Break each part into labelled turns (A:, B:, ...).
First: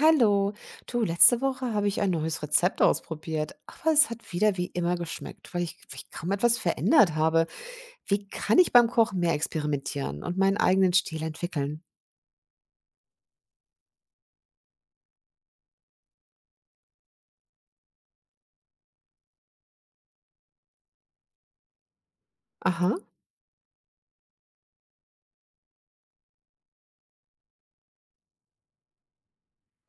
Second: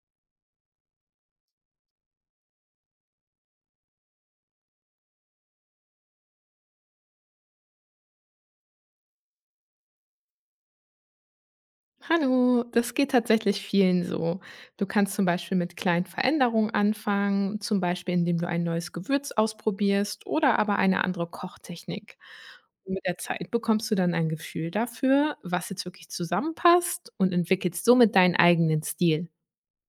A: Hallo, du, letzte Woche habe ich ein neues Rezept ausprobiert, aber es hat wieder wie immer geschmeckt, weil ich kaum etwas verändert habe. Wie kann ich beim Kochen mehr experimentieren und meinen eigenen Stil entwickeln?
B: Hallo, das geht tatsächlich vielen so. Du kannst zum Beispiel mit kleinen Veränderungen anfangen, zum Beispiel indem du ein neues Gewürz ausprobierst oder aber eine andere Kochtechnik. Und
A: Aha,
B: mit der Zeit bekommst du dann ein Gefühl dafür, was jetzt wirklich zusammenpasst und entwickelst somit deinen eigenen Stil.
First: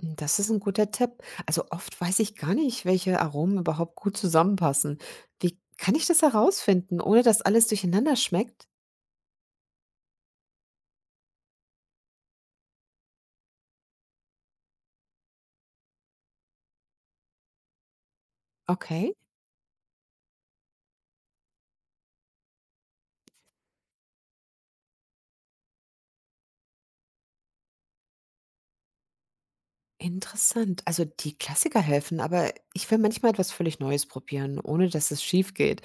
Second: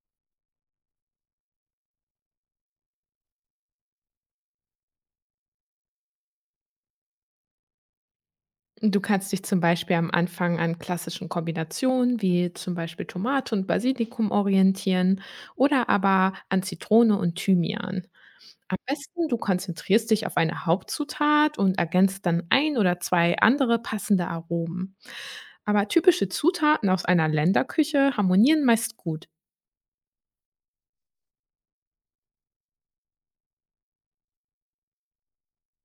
A: hm, das ist ein guter Tipp. Also oft weiß ich gar nicht, welche Aromen überhaupt gut zusammenpassen. Wie kann ich das herausfinden, ohne dass alles durcheinander schmeckt?
B: Du kannst dich zum Beispiel am Anfang an klassischen Kombinationen wie zum Beispiel Tomate und Basilikum orientieren oder aber an Zitrone und Thymian. Am
A: Okay.
B: besten, du konzentrierst dich auf eine Hauptzutat und ergänzt dann ein oder zwei andere passende Aromen. Aber typische Zutaten aus einer Länderküche harmonieren meist gut.
A: Interessant. Also die Klassiker helfen, aber ich will manchmal etwas völlig Neues probieren, ohne dass es schief geht.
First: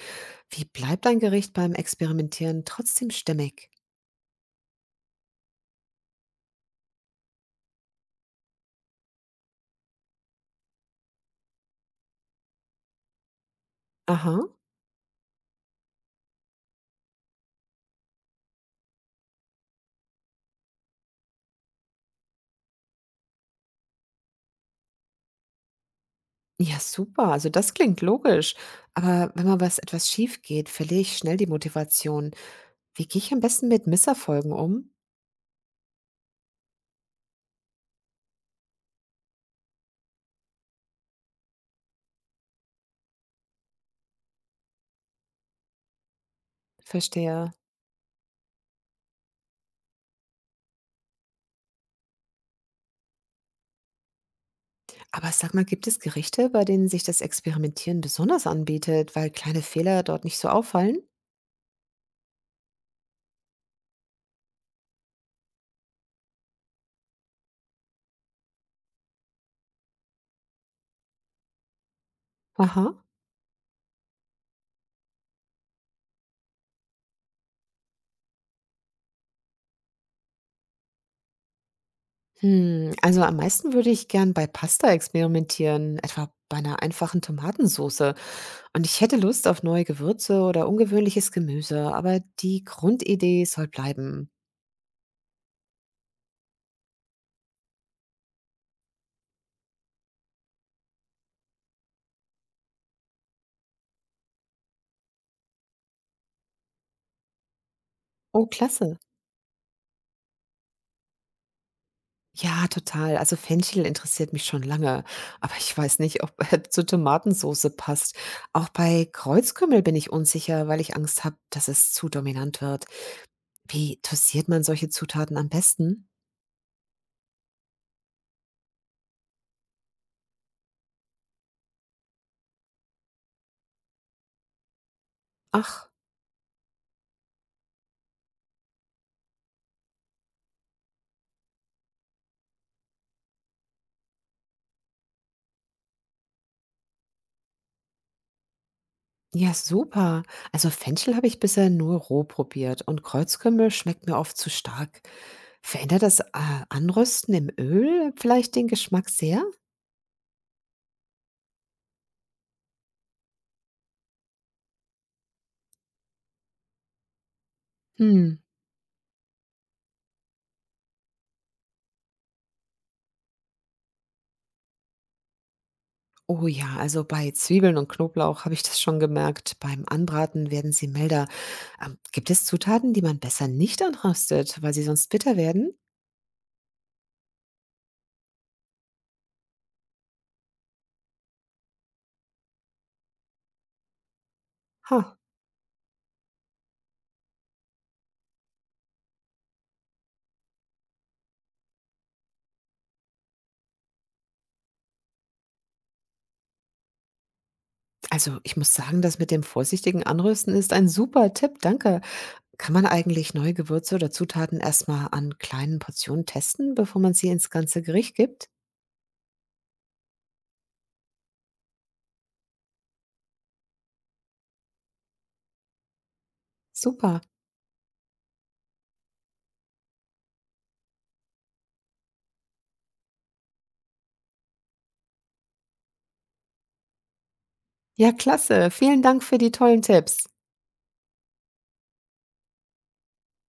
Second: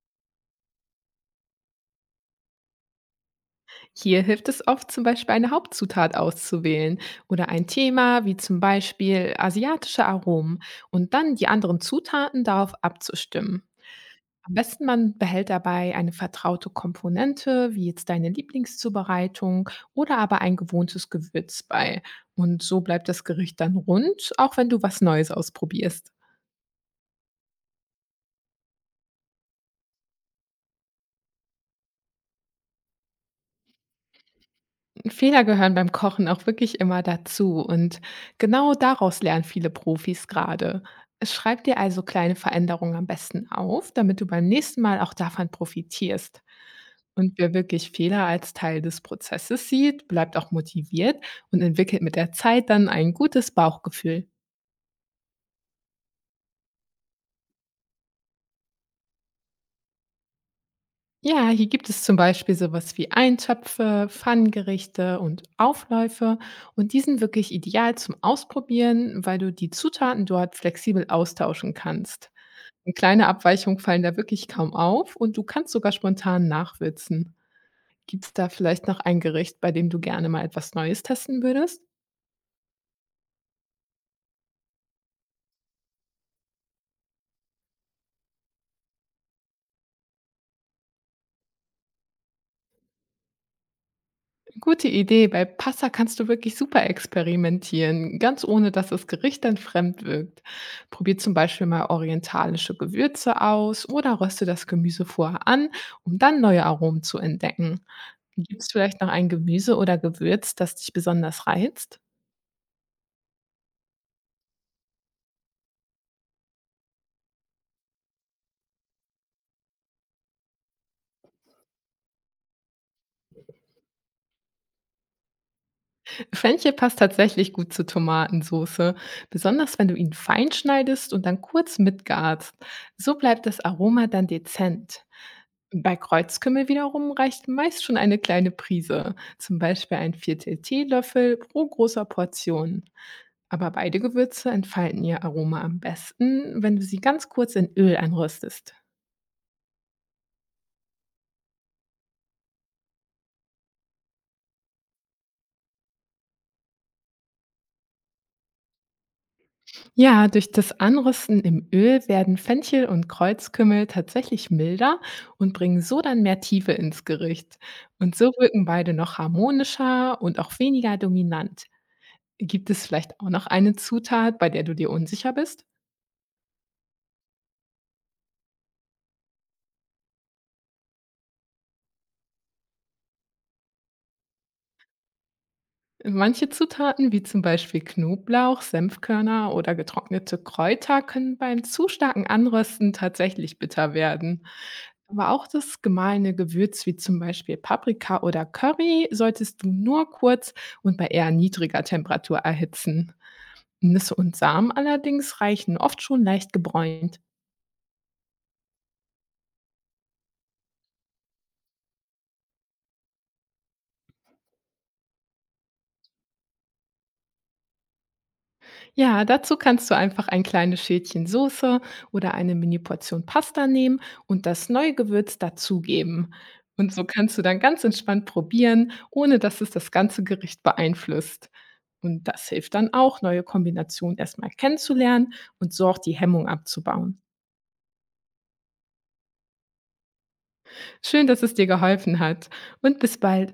A: Wie bleibt ein Gericht beim Experimentieren trotzdem stimmig?
B: Hier hilft es oft, zum Beispiel eine Hauptzutat auszuwählen oder ein Thema wie zum Beispiel asiatische Aromen und dann die anderen Zutaten darauf abzustimmen.
A: Aha.
B: Am besten man behält dabei eine vertraute Komponente, wie jetzt deine Lieblingszubereitung oder aber ein gewohntes Gewürz bei. Und so bleibt das Gericht dann rund, auch wenn du was Neues ausprobierst.
A: Ja, super. Also das klingt logisch. Aber wenn mal was etwas schief geht, verliere ich schnell die Motivation. Wie gehe ich am besten mit Misserfolgen um?
B: Fehler gehören beim Kochen auch wirklich immer dazu und genau daraus lernen viele Profis gerade. Schreib dir also kleine Veränderungen am besten auf, damit du beim nächsten Mal auch davon profitierst. Und wer
A: Verstehe.
B: wirklich Fehler als Teil des Prozesses sieht, bleibt auch motiviert und entwickelt mit der Zeit dann ein gutes Bauchgefühl.
A: Aber sag mal, gibt es Gerichte, bei denen sich das Experimentieren besonders anbietet, weil kleine Fehler dort nicht so auffallen?
B: Ja, hier gibt es zum Beispiel sowas wie Eintöpfe, Pfannengerichte und Aufläufe. Und die sind wirklich ideal zum Ausprobieren, weil du die Zutaten dort flexibel austauschen kannst.
A: Aha.
B: Und kleine Abweichungen fallen da wirklich kaum auf und du kannst sogar spontan nachwürzen. Gibt es da vielleicht noch ein Gericht, bei dem du gerne mal etwas Neues testen würdest?
A: Hm, also am meisten würde ich gern bei Pasta experimentieren, etwa bei einer einfachen Tomatensoße. Und ich hätte Lust auf neue Gewürze oder ungewöhnliches Gemüse, aber die Grundidee soll bleiben.
B: Gute Idee. Bei Pasta kannst du wirklich super experimentieren, ganz ohne, dass das Gericht dann fremd wirkt. Probier zum Beispiel mal orientalische Gewürze aus oder röste das Gemüse vorher an, um dann neue Aromen zu entdecken.
A: Oh,
B: Gibt es
A: klasse.
B: vielleicht noch ein Gemüse oder Gewürz, das dich besonders reizt?
A: Ja, total. Also Fenchel interessiert mich schon lange, aber ich weiß nicht, ob er zur Tomatensoße passt. Auch bei Kreuzkümmel bin ich unsicher, weil ich Angst habe, dass es zu dominant wird. Wie dosiert man solche Zutaten am besten?
B: Fenchel passt tatsächlich gut zu Tomatensoße, besonders wenn du ihn fein schneidest und dann kurz mitgarst. So bleibt das Aroma dann dezent.
A: Ach.
B: Bei Kreuzkümmel wiederum reicht meist schon eine kleine Prise, zum Beispiel ein Viertel Teelöffel pro großer Portion. Aber beide Gewürze entfalten ihr Aroma am besten, wenn du sie ganz kurz in Öl anröstest.
A: Ja, super. Also Fenchel habe ich bisher nur roh probiert und Kreuzkümmel schmeckt mir oft zu stark. Verändert das Anrösten im Öl vielleicht den Geschmack sehr?
B: Ja, durch das Anrösten im Öl werden Fenchel und Kreuzkümmel tatsächlich milder und bringen so dann mehr Tiefe ins Gericht. Und so
A: Hm.
B: wirken beide noch harmonischer und auch weniger dominant. Gibt es vielleicht auch noch eine Zutat, bei der du dir unsicher bist?
A: Oh ja, also bei Zwiebeln und Knoblauch habe ich das schon gemerkt. Beim Anbraten werden sie milder. Gibt es Zutaten, die man besser nicht anröstet, weil sie sonst bitter werden?
B: Manche Zutaten, wie zum Beispiel Knoblauch, Senfkörner oder getrocknete Kräuter, können beim zu starken Anrösten tatsächlich bitter werden.
A: Ha.
B: Aber auch das gemahlene Gewürz, wie zum Beispiel Paprika oder Curry, solltest du nur kurz und bei eher niedriger Temperatur erhitzen. Nüsse und Samen allerdings reichen oft schon leicht gebräunt.
A: Also ich muss sagen, das mit dem vorsichtigen Anrösten ist ein super Tipp. Danke. Kann man eigentlich neue Gewürze oder Zutaten erstmal an kleinen Portionen testen, bevor man sie ins ganze Gericht gibt?
B: Ja, dazu kannst du einfach ein kleines Schälchen Soße oder eine Mini-Portion Pasta nehmen und das neue Gewürz dazugeben. Und so
A: Super.
B: kannst du dann ganz entspannt probieren, ohne dass es das ganze Gericht beeinflusst. Und das hilft dann auch, neue Kombinationen erstmal kennenzulernen und so auch die Hemmung abzubauen.
A: Ja, klasse. Vielen Dank für die tollen Tipps.
B: Schön, dass es dir geholfen hat und bis bald.